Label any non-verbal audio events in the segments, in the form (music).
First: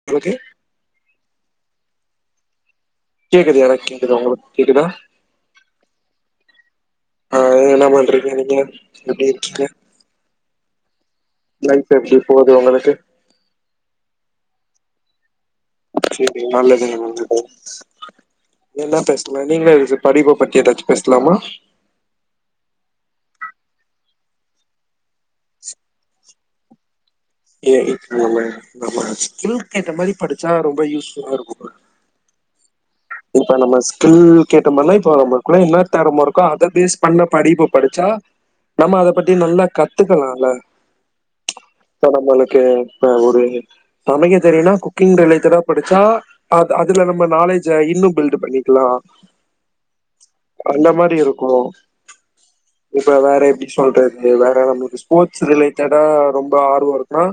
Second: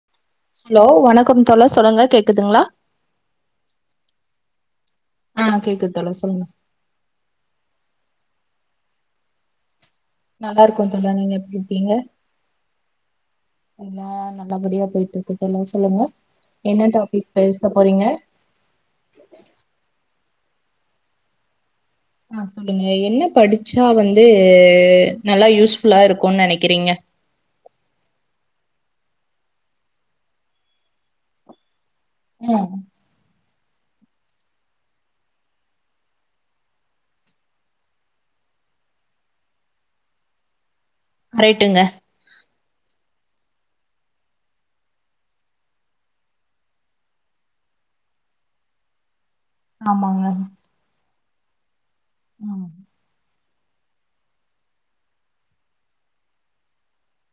(unintelligible) Hello வணக்கம் தோழர் சொல்லுங்க கேக்குதுங்ளா கேக்குது எனக் கேக்குது உங்களுக் கேக்குதா ஆ கேக்குது தோழா சொல்லுங்க ஆ ஏ என்னா பண்றீங்க நீங்க எப்டி இருக்கீங்க நல்லா இருக்கோ தோழர் நீங்க எப் லைஃப் எப்டி போது உங்களுக்கு எல்லா நல்லபடியா போய்ட்ருக்கு தோழா சொல்லுங்க சரி என்ன நல்லதுங்க டாபிக் நல்லது பேச போறீங்க என்ன பேஸ்லா நீங்களே எதாச்சு படிப்ப பத்தி எதாச்சு பேஸ்லாமா ஆ சொல்லுங்க என்ன படிச்சா வந்து நல்லா யூஸ் ஃபுல்லா இருக்குன் நெனக்கிறீங்க ஏ இப்ப நம்ம நம்ம ஸ்கில்கேத்த மாரி படிச்சா ரொம்ப யூஸ் ஃபுல்லா இருக்குங்க ம் இப்ப நம்ம ஸ்கில் கேத்தமார்னா இப்போ நம்மக்குள்ள என்னா தெறம இருக்கோ அத பேஸ் பண்ண படிப்பு படிச்சா நம்ம அத பத்தி நல்லா கத்துக்கலால்ல கரெட்டுங்க ப்ப நம்மளுக்கு இப்ப ஒரு சமைக்க தெரியுன்னா குக்கிங் ரிலேட்டடா படிச்சா அத் அதுல நம்ம நாலேஜ் ஜ இன்னு பில்டு பண்ணிக்கலா ஆமாங்க அந்த மாரி இருக்கு இப்ப வேற எப்டி சொல்றத் இது வேற நம்மளுக்கு ஸ்போர்ட்ஸ் ரிலேட்டடா ரொம்ப ஆர்வோ இருந்தா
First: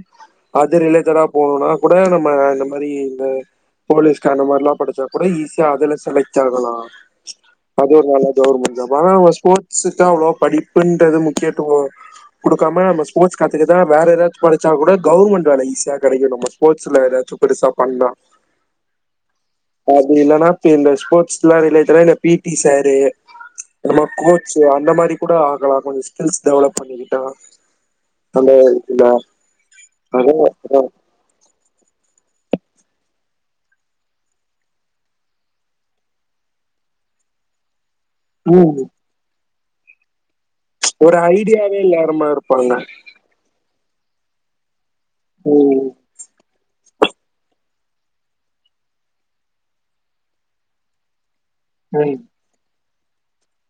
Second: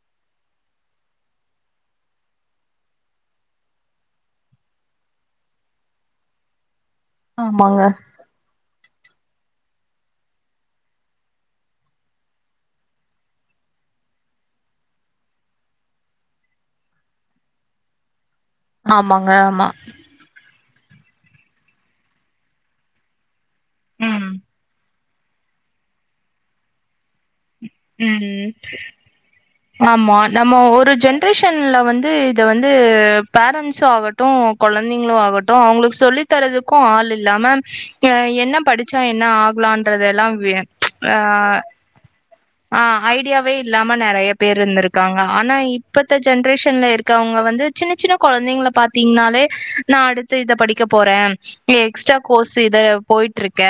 அது ரிலேட்டடா போணுன்னா கூட நம்ம இந்த மாரி இந்த போலீஸ்க்கார் அந்த மாரிலா படுச்சா குட ஈஸியா அதுல செலக்ட் ஆகலா ஆமாங்க அது ஒரு நல்ல கவுர்மெண்ட் ஜாப் ஆனா அவுங்க ஸ்போர்ட்ஸுக்கு அவ்ளோவா படிப்புன்றது முக்கியத்துவோ குடுக்காம நம்ம ஸ்போர்ட்ஸ் கத்துக்கதா வேற எதாச்சு படிச்சா கூட கவுர்மெண்ட் வேல ஈஸியா கெடைக்கு நம்ம ஸ்போட்ஸ்ல எதாச்சு பெருசா பண்றா ஆமாங்க ஆமா அப்டி இல்லனா இப்ப இந்த ஸ்போர்ட்ஸ்ல ரிலேட்டடா இந்த பி டி சாரு நம்ம ம் கோச்சு அந்த மாரி கூட ஆகலா கொஞ்சோ ஸ்கில்ஸ் டெவலப் பண்ணிக்கிட்டா அந்த ம் இதுல ஆமா அதா நம்ம அதா ஒரு ஜன் ட்ரேஷன்ல வந்து இது வந்து பேரண்ட்ஸு ஆகட்டு கொழந்தைங்ளு ஆகட்டு அவுங்களுக்கு சொல்லி த்தறதுக்கு ஆள் இல்லாம எ என்ன ம் படிச்சா என்ன ஆகலான்றதலா வி ஒரு ஐடியாவே இல்லாறம்ம இருப் ஆ ஐடியாவே இல்லாம நெறையா பேர் இருந்துர்ருக்காங்க ஆனா ம் இப்பத்த ஜென்ரேஷன்ல இருக் க அவுங்க வந்து சின்ன சின்ன கொழந்தைங்ள பாத்தீங்னாலே நா அடுத்து இத படிக்க போற எக்ஸ்ட்டா ம் கோஸ் இது போய்ட்ருக்க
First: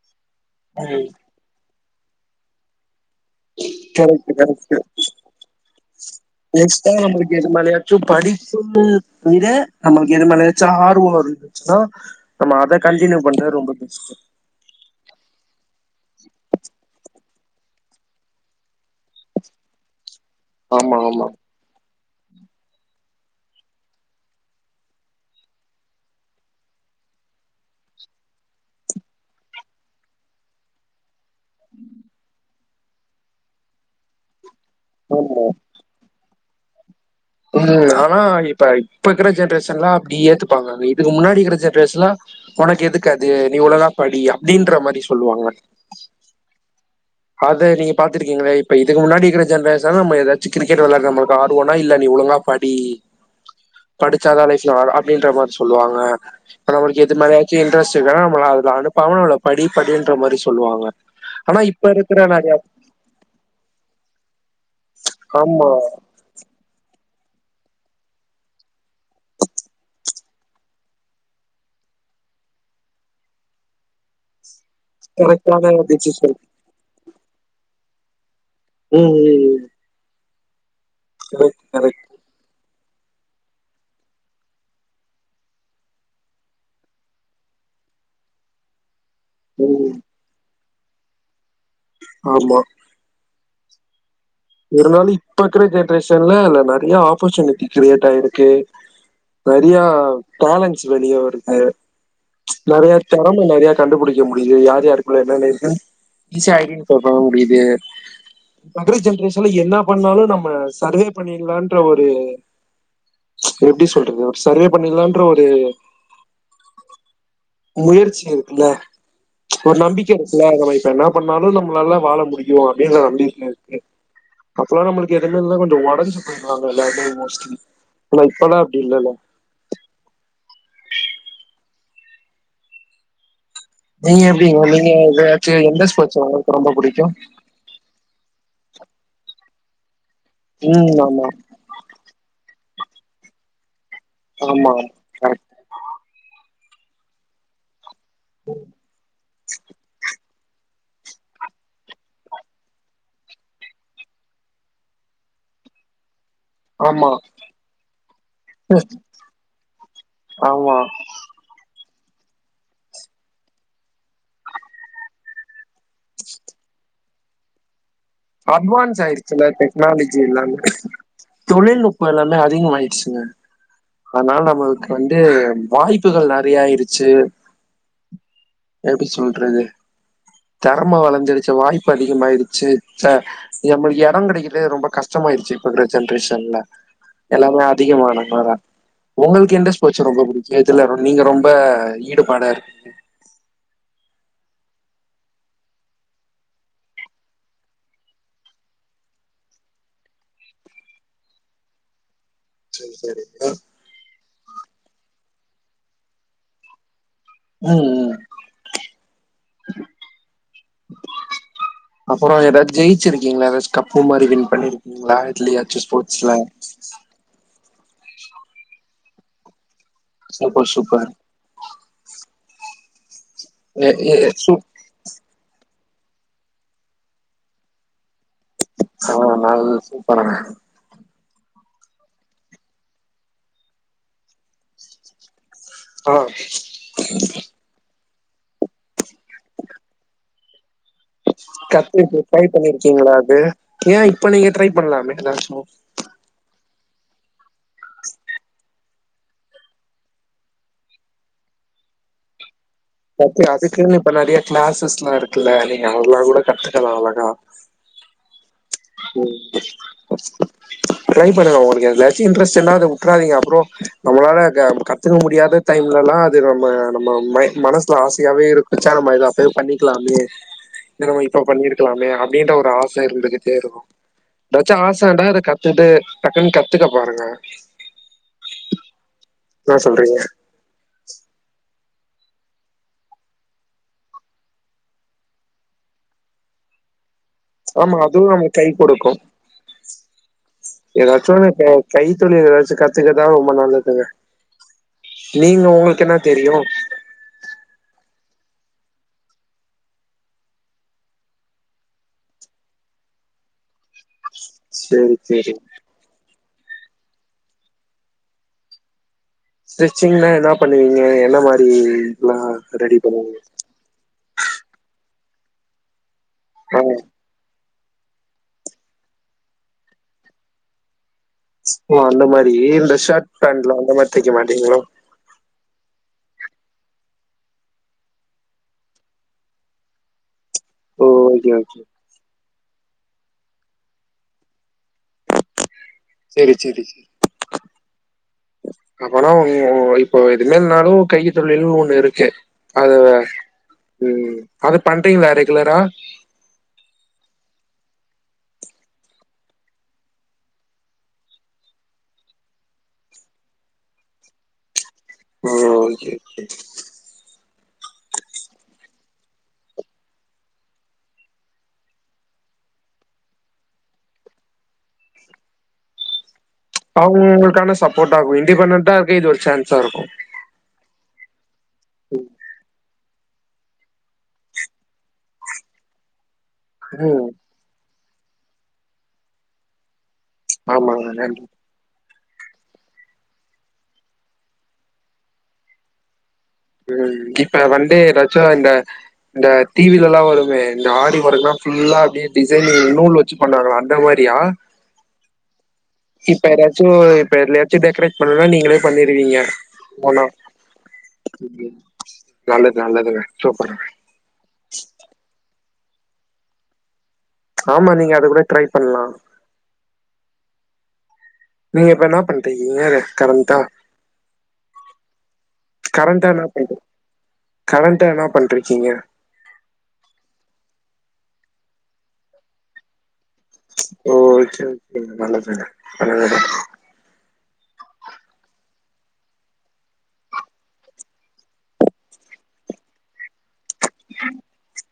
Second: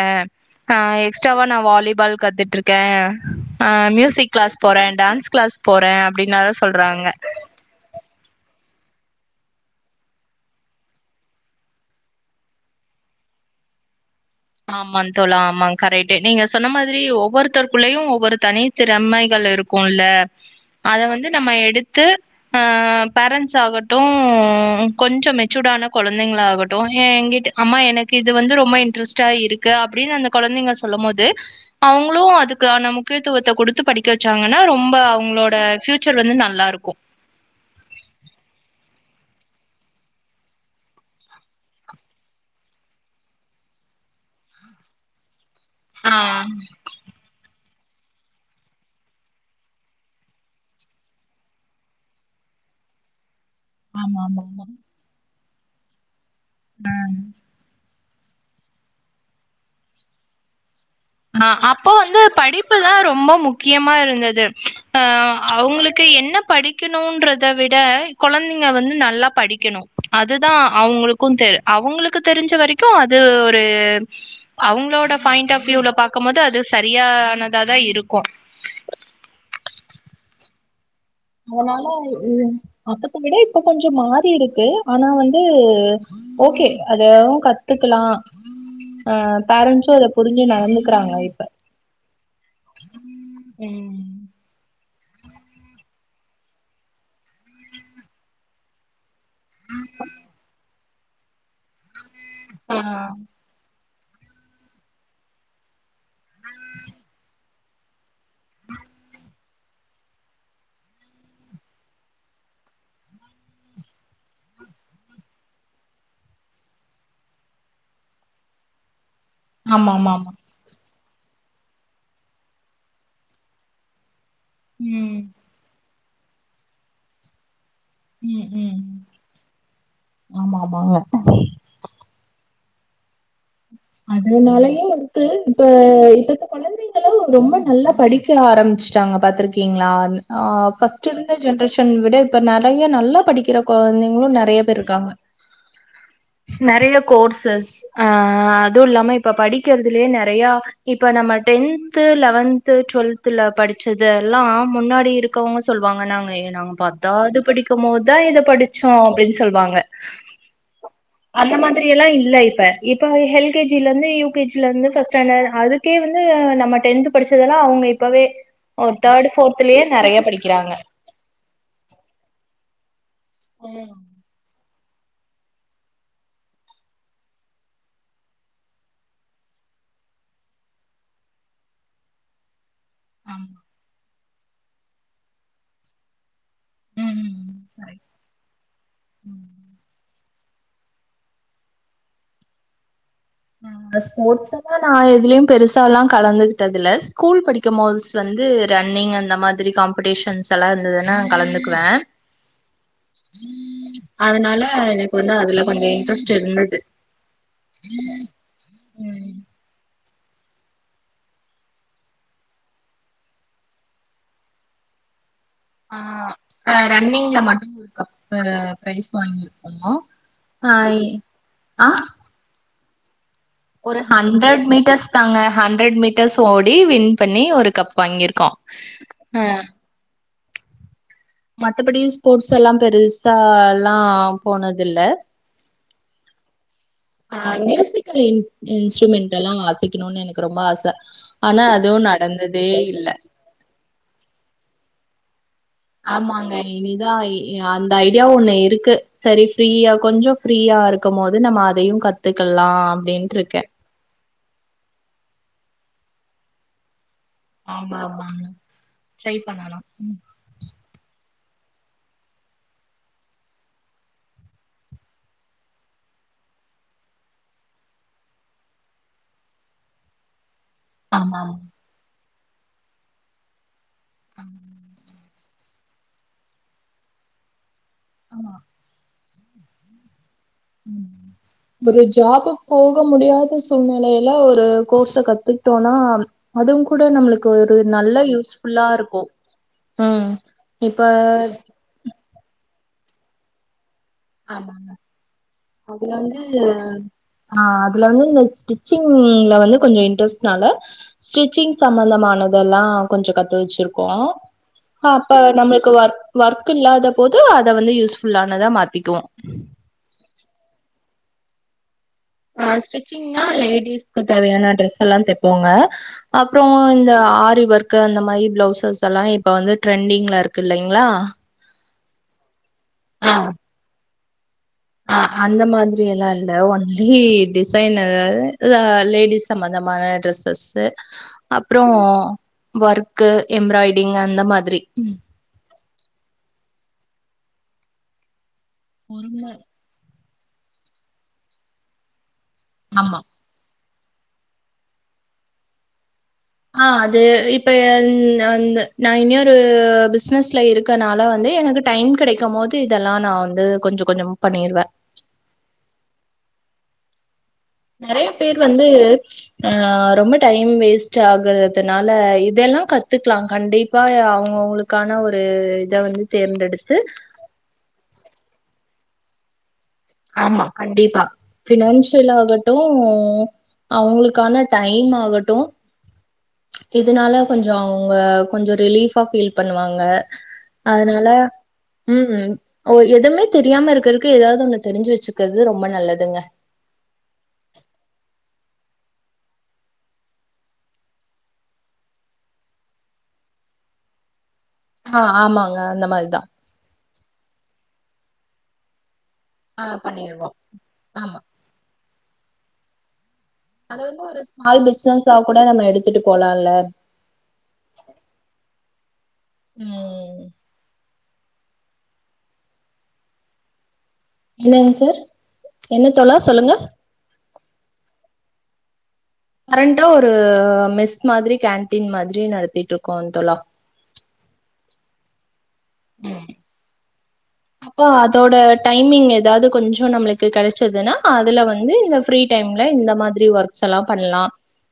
ஆ ம் எக்ஸ்ட்டாவா நா வாலிபால் கத்துட் ட்ருக்கே அ மியூசிக் கரெக்ட்டு க்ளாஸ் போற கரெக்ட்டு டான்ஸ் க்ளாஸ் போற அப்டின்னலா சொல்றாங்க ச்சு படிப்புக் விட நம்மள்க்கு எதுமேலயாச்சோ ஆர்வ இருந்துச்சுனா நம்ம அத கண்டினியூ பண்ற ரொம்ப பெஸ்ட்டு ஆமா தோழா ஆமா கரெட்டு நீங்க சொன்ன மாதிரி ஒவ்வொருத்தர் குள்ளயு ஒவ்வொரு தனி திறமைகள் இருக்குல்ல ஆமா அத ஆமா வந்து நம்ம எடுத்து அ பேரண்ஸ் ஆகட்டு கொஞ்சோ மெச்சூடான கொழந்தைங்ளா ஆகட்டு ஏங்கிட் அம்மா எனக்கு இது வந்து ரொம்ப இன்ரெஸ் டா இருக்கு அப்டின் அந்த கொழந்தைங்க சொல்லுமோது அவுங்ளு அதுக்கான முக்கியத்துவத்த குடுத் து படிக்க வச்சாங்கனா ரொம்ப ஆமா அவுங்ளோட ஃபியூச்சர் வந்து நல்லாருக்கு ம் ஆனா இப்ப இப்ப இக்கற ஜென்ரேஷன்லா அப்டி ஏத்துப்பாங்க இதுக்கு முன்னாடி இக்கற ஜென்ரேஷ்லா உனக்கெதுக் அது நீ இ்வ்ளோதா படி அப்டின்ற மாரி சொல்லுவாங்க ஆ அத நீங்க பாத்ருக்கீங்ளா இப்ப இதுக்கு முன்னாடிக்கற ஜென்ரேஷன்ல நம்ம எதாச்சி கிரிக்கெட் வெளாட்ற நம்மள்க்கு ஆர்வோனா இல்ல நீ ஒழுங்கா படி ஆமா படிச்சாதா ஆமா லைஃப்யு அ அப்டின்ற மாரி சொல்லுவாங்க இப்ப நம்மளுக்கு எது மாரி சி இன்ட்ரெஸ்ட் இருக்காத நம்மள அது அனுப்பாம நம்மள படி படின்ற மாரி சொல்லுவாங்க ஆ அப் ப இருக்கற மாரியா தா ரொம்ப முக்கியமா இருந்தது அ ஆமா அவுங்களுக்கு என்ன படிக் க்கணுன்றத விட கொழந்தைங்க வந்து நல்லா படிக்கனு அதுதா அவுங்களுக் கு தெரு அவுங்களுக்கு தெரிஞ்ச வரைக்கு அது ஒரு அவுங்களோட பாயிண்ட் ஆஃப் கரெக்டான வியூல பாக்க டிசிஷன் மோது அது சரியானதா தா இருக்கு ம் ம் ம் கரெக்ட் அதனால கரெக்ட் அப்பத்த விட இப்ப கொஞ்சோ மாறி இருக்கு ஆனா வந்து ஓகே அதவு கத்துக்கலா ஆ ம் பேரண்ட்ஸு அத புரிஞ்சி நடந்துக்கிறாங்க இப்ப ஆமா ம் ஒரு நாலு இப்ப இருக்கற ஜென்ரேஷன்ல இல்ல நெறைய ஆப்பர்ச்சுனிட்டி கிரியேட் ஆயிருக்கு நறியா டேலன்ஸ் வெளிய வருது ஆ நெறைய தெறம நெறைய கண்டுபுடிக்க முடியுது யாரு யாருக்குள்ள என்னன்ன இருக்குன் ஈஸியா ஐடென்டி ஃபோர் பண்ண முடியுது இப்பக்கர ஜென்ரேஷன்ல என்னா பண்ணாலு நம்ம சர்வே பண்ணிலான்ற ஒரு எப்டி சொல்றது ஒரு சர்வே பண்ணிலான்ற ஒரு முயற்சி இருக்குல்ல ஒரு ஆமா நம்பிக்க ஆமா ஆமா இருக்குல்ல நாம இப்பனா பண்ணாலு நம்மளால வாழ முடியு அப்டினு நம்பிக்க இருக்கு அப்பல்லா நம்மளுக்கு ம் எடமேல்ல கொஞ்ச ஒடஞ்சி போய்றாங்க எல்லாருமே மோஸ்ட்லி ஆனா ம் இப்பல்லாம் அப்டி ம் இல்லல்ல. ஆமா ஆமாங்க நீங்க எப்டிங்க? அதனாலயே நீங்க வந்து இப்ப எதாச்சும் எந்த ஸ்போர்ட்ஸ் இப்பருக்க உங்களுக்கு ரொம்ப கொழந்தைங்களு புடிக்கும்? ரொம்ப நல்லா படிக் க ஆரம்பிச்ட்டாங்க பாத்திருக்கீங்ளா ஆ ம். ஃபஸ்ட் ஆமா. இருந்த ஜென்ரேஷ் ன் விட இப்ப நெறைய நல்ல படிக்கிற கொழந்தைங்களு நெறைய ஆமா. பேர் இருக்காங்க கரெக்ட். நெறைய கோர்சஸ் அதுவு இல்லாம இப்ப படிக்கிறதுலேயே நெறையா இப்ப நம்ம டென்து லெவன்த் டுவெல்த்ல படிச்சது எல்லா முன்னாடி இரு கவங்க சொல்லுவாங்க நாங்க நாங்க ஆமா. பத்தாவது படிக்கும் போதுதா இத படிச்சோ அப்டின்னு சொல்லுவாங்க ஆமா. அந்த மாதிரி எல்லா இல்ல இப்ப இப்ப எல்கேஜில இருந்து யு கேஜில இருந்து பஸ்ட் ஸ்டாண்டர்ட் அது கே வந்து நம்ம டென்த் படிச்சதெல்லா அவங்க இப் ப்பவே ஒரு அட்வான்ஸ் தேர்டு ஆயிடுச்சுல்ல போர்த்லயே நெறைய படிக்கறாங்க தொழில்நுட்ப எல்லாமே அதிகம் ஆயிடுச்சுங்க ம் அதனால நம்மளுக்கு வந்து வாய்ப்புகள் நெறைய ஆயிருச்சு எப்டி சொல்றது திறம வளர்ந்துருச்சு வாய்ப்பு அதிகமாயிருச்சு ச நம்மளுக்கு இடம் கிடைக்கில ரொம்ப கஷ்டமாயிருச்சு இப்ப இருக்ற ஜென்ரேஷன்ல எல்லாமே அதிகமா (unintelligible) உங்ளுக்கு எந்த ஸ்போர்ட்ஸ் ரொம்ப புடிக்கு எதுல நீங்க ரொம்ப ஈடுபாடா இரு இந்த ஸ்போர்ட்ஸ் எல்லா நா எதுலயு பெருசாலா கலந்துங்ட்டது இல ஸ்கூல் படி க்கு மோது வந்து ரன்னிங் அந்த மாதிரி காம்பெடிஷன்ஸ் எல்லா இருந்ததுன்னா நா கலந்துக்குவே சரி, சரி. அதனால எனக் வந்து அதுல கொஞ்சோ இன்ட்ரெஸ்ட் இருந்துது ம் ம் அப்புறோ ஏதாச்சது ஜெயிச்சிருக்கீங்களா ஏதாச்சு கப்பு மாரி வின் பண்ணிருக்கீங்களா இல்லையா ஆ ரன்னிங்ல மட்டும் ஒரு கப் பிரைஸ் வாங்கிருக்கோ சூப்பர், ஆயி சூப்பர். ஆ எ ஒரு எ சூ ஹண்ட்ரட் மீட்டர்ஸ் தாங்க ஹண்ட்ரட் மீட்டர்ஸ் ஓடி வின் பண்ணி ஒரு கப் வாங்கிருக்கோ ஆ நல்லது சூப்பருங்க மத்தபடி ஸ்போர்ட்ஸ் எலா பெருசால்லா போனதில்ல அலோ ஆ மியூசிக்கல் இன் இன்ஸ்ட்ருமெண்ட் எல்லா வாசிக்கணுன்னு எனக்கு ரொம்ப ஆச ஆனா அதுவு கத்துட்டு ட்ரை நடந்ததே இல்ல பண்ணிருக்கீங்களா அது ஏ இப்ப நீங்க ட்ரை பண்லாமே எதாச்சு ஆமாங்க இனிதா இ அந்த ஐடியாவு ஒண்ணு இருக்கு சரி ஃப்ரீயா கொஞ்சம் ஃப்ரீயா இருக்கும் போது நம்ம அதையு கத்துக்கலா அப்டின்ட்டு கத்து இருக்கே அதுக்குன்னு இப்ப நெறைய கிளாஸஸ்ல்லா இருக்குல்ல நீங்க அதெல்லா கூட கத்துக்கலா அழகா ஆமா ஆமா ம் ட்ரை பண்ணுங்க உங்ளுக்கு எதிலியாச்சு இன்டரஸ்ட்டு இருந்தா அத உட்றாதீங்க அப்றோ நம்மளால க கத்துக்க முடியாது டைம்ல எல்லா அது நம்ம நம்ம மை மனசுல ஆசையாவே இருக்குச்சா நம்ம எது அப்பயே பண்ணிக்கலாமே நம்ம ஆமா இப்ப ஆமா பண்ணிருக்கலாமே அப்டின்ற ஒரு ஆச இருந்துகிட்டே இருக்கு ஏதாச்சு ஆசன்டா அத கத் த்துட்டு டக்குன்னு கத்துக்க பாருங்க ஆமா இன்னா சொல்றீங்க ம் ஒரு ஜாப்க்கு போக முடியாத சூழ்நிலைல ஒரு கோர்ஸ கத்துட்டோன்னா அதுவு கூட நம்ளுக்கு ஒரு ஆமா, நல்ல அதுவும் நமக்கு கை யூஸ்புல்லா குடுக்கும். இருக்கு ம் இப்ப கைத் தொழில் ஏதாச்சு கத்துக்கதா ரொம்ப நல்லதுங்க ஆமாங்க நீங்க உங்களுக்கு அதுல என்ன வந்து தெரியும்? ஆ அதுல வந்து இந்த ஸ்டிச்சிங்ல வந்து கொஞ்சம இன்ட்ரெஸ்ட்னால ஸ்டிச்சிங் சம்மந்தமானதெல்லா கொஞ்சோ கத்து வச்சிருக்கோ சரி, அப்ப சரி. நம்மளுக்கு ஒர்க் ஒர்க் இல்லாத போது அத வந்து யூஸ்புல்லானதா மாத்தி க்குவோ ஸ்ட்ரிச்சிங்னா என்ன பண்ணுவீங்க என்ன மாரி ஆ ரெடி பண்ணுவீங்க ஸ்டிச்சிங்னா லேடிஸ்க்கு தேவையான ட்ரெஸ் எல்லா தெப்போங்க அப்றோ ஆ இந்த ஆரி ஒர்க் கு அந்த மாதிரி பிளவுசஸ் எல்லா இப்ப வந்து ட்ரெண்டிங்ல இருக்கு இல்லைங்களா ஓ அந்த மாரி இந்த ஷர்ட் ஆ பேண்ட்லா அந்த மாரி தைக்க மாட்டீங்களோ ஆ அந்த மாதிரி எல்லா இல்ல ஒன்லி டிசைன் அதாவது லேடிஸ் சம்மந்தமான ட்ரெஸ்ஸஸ் ஓ ஓகே ஓகே அப்றோ ஒர்க்கு எம்ப்ராய்டிங் அந்த மாதிரி செரி செரி செரி அப்பன்னா பொருளு உங்க வொய்ஃப் இப்போ எது இல்லைனாலு கை தொழில்ன்னு ஒண்ணு இருக்கு அதவ ஆமா ம் அது பண்றீங்களா ரெகுலரா ஆ அது இப்ப அ நா வந்து நா இன்னி ஒரு பிசினஸ்ல இருக்கனால வந்து எனக்கு டைம் கிடைக்கம் போது இதெல்லா நா வந்து கொஞ்சோ கொஞ்சமா பண்ணிருவே ஓ செரி செரி நெறய பேர் வந்து ஆ ரொம்ப டைம் வேஸ்ட் ஆகுறதுனால இதெல்லா கத்துக்கலா கண்டிப்பா அவங்கவுங்களுக் க்கான ஒரு இத வந்து தேர்ந்தெடுத் அவங்கவங்களுக்கான சப்போட்டா இருக்கு இண்டிபெண்டண்டா இருக்க இது ஒரு சான்ஸா இருக்கும் ஆமா கண்டிப்பா பினான்சியல் ஆகட்டும் அவங்களுக்கான டைம் ஆகட்டு ம் இதனால கொஞ்சோ அவங்க கொஞ்சோ ரிலீஃபா ஃபீல் பண்ணுவாங்க ஆமாங்க அதனால நன்றி ம் ம் ஓ எதுமே தெரியாம இருக்கிறதுக்கு ஏதாவது ஒண்ணு தெரிஞ்சு வச்சுக்கிறது ரொம்ப நல்லதுங்க ம் இப்ப வந்தே நேச்சுரலா இந்த இந்த டிவில எல்லா வருமே இந்த ஆரி ஒர்க்னா ஃபுல்லா அப்டியே டிசைனிங் நூல் வச் சு பண்ணாங்ளே அந்த மாதிரியா ஆ ஆமாங்க அந்த மாரிதா இப்ப யாராச்சும் இப்ப (unintelligible) டெக்கரேட் பண்ணனுனா நீங்களே பண்ணிருவீங்க ஆ போனா பண்ணிடருவோ நல்லது நல்லதுங்க சூப்பர் அதாவதுக் கொரு வ ஒரு ஸ்மால் பிஸ்னஸா கூட நம்ம எடுத்துட்டு போலாம்ல்ல ஆமா நீங்க அது கூட ட்ரை பண்லா ம் ம் நீங்க இப்ப என்ன பண்ட்ருக்கீங்க கரண்ட்டா என்னங்க சார் என்ன கரண்ட்டா தோழா நா சொல்லுங்க கேக்கறே கரண்டா என்ன பண்ட்ருக்கீங்க கரண்ட்டா ஒரு மெஸ் மாதிரி கேன்டீன் மாதிரி நடத்திட்டு இருக்கோ தோழா ஓ செரி செரி நல்லதுங்க நல்லது தா இப்போ அதோட டைமிங் எதாவது கொஞ்சோ நம்மளுக்கு கிடைச்சதுன்னா அதுல வந்து இந்த ஃப்ரீ டைம்ல இந்த மாதிரி ஒர்க்ஸ்லா பண்லா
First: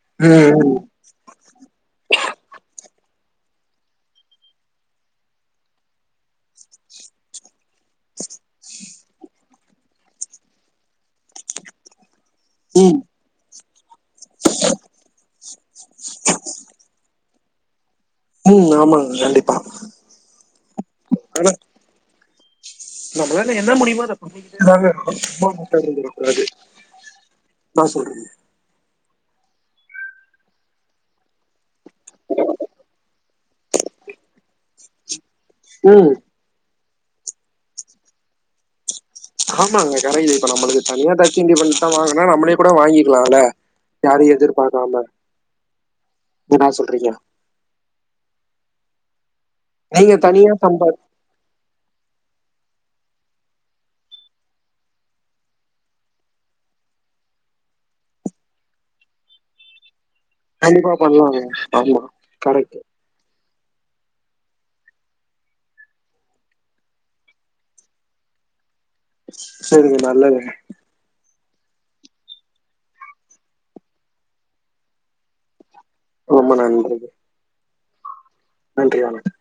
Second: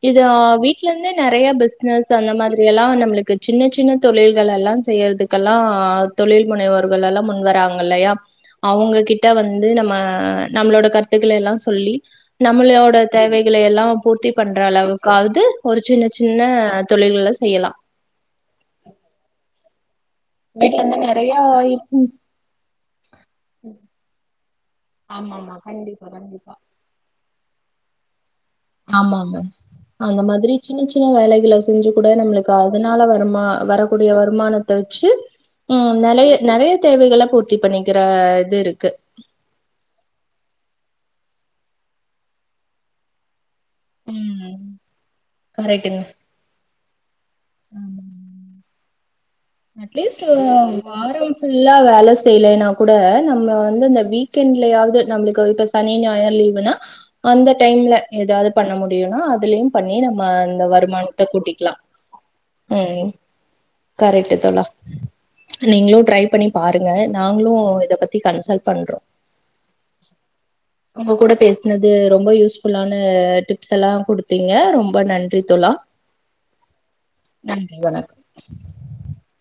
இது ம் வீட்ல இருந்தே நெறைய பெஸ் பிஸ்னஸ் அந்த மாதிரி எல்லா நம்மளுக்கு சின்ன சின்ன தொழில்கள் எல்லா செய்யறதுக்கெல்லா தொழில் முனைவோர்கள்லெல்லா முன்வராங்க இல்லையா அவங்ககிட்ட வந்து நம்ம நம்மளோட கருத்துக்களை எல்லாம் சொல்லி ம் நம்மளோட ம் தேவைகளை எல்லாம் பூர்த்தி பண்ற அளவுக்காவது ஒரு சின்ன சின்ன தொழில்களை செய்யலாம் ம் ஆமாங்க கண்டிப்பா வீட்ல இருந்து நிறையா ஆனா இருக்கு நம்மளால என்ன முடியுமோ அத ஆமா ஆமா பண்ணிக்கிட்டே கண்டிப்பா இருக்கனு கண்டிப்பா என்ன சொல்றது ஆமா ஆமா அந்த மாதிரி சின்ன சின்ன வேலைகள செஞ்சு கூட நம்மளுக்கு அதனால வருமா வரக்கூடிய வருமானத்தை வச்சு ம் நிறைய நிறைய தேவைகளை பூர்த்தி பண்ணிக்கிற இது இருக்கு ஆமாங்க கிடையுது இப்ப நம்மளுக்கு தனியா தச்சண்டி பண்ணி தான் வாங்கனா நம்மளே கூட வாங்கிக்கலாம்ல யாரையும் ம் எதிர்பார்க்காம என்னா சொல்றீங்க ம் நீங்க அட்லீஸ்ட் ஒரு தனியா சம்பா வாரோய் ஃபுல்லா வேலை செய்யலைன்னா கூட நம்ம வந்து அந்த வீக்கெண்ட்லயாவது நம்மளுக்கு ஒரு டெஸ்ட் சனி ஞாயிறு லீவுனா அந்த டைம்ல ஏதாவது பண்ண முடியும்னா அதுலயும் பண்ணி நம்ம அ கண்டிப்பா வருமானத்தை பண்ணலாங்க கூட்டிக்கலாம் ஆமா கரெக்ட் ம் ம் கரெக்ட் டு தா நீங்களும் ட்ரை பண்ணி பாருங்க நாங்களும் இத பத்தி கன்சல் பண்றோம் சேரிங்க நல்லதுங்க உங்க கூட பேசுனது ரொம்ப யூஸ்ஃபுல்லான டிப்ஸ் எல்லாம் குடுத்தீங்க ரொம்ப நன்றி தோழா ரொம்ப நன்றிங்க நன்றி வணக்கம் நன்றி வணக்கம்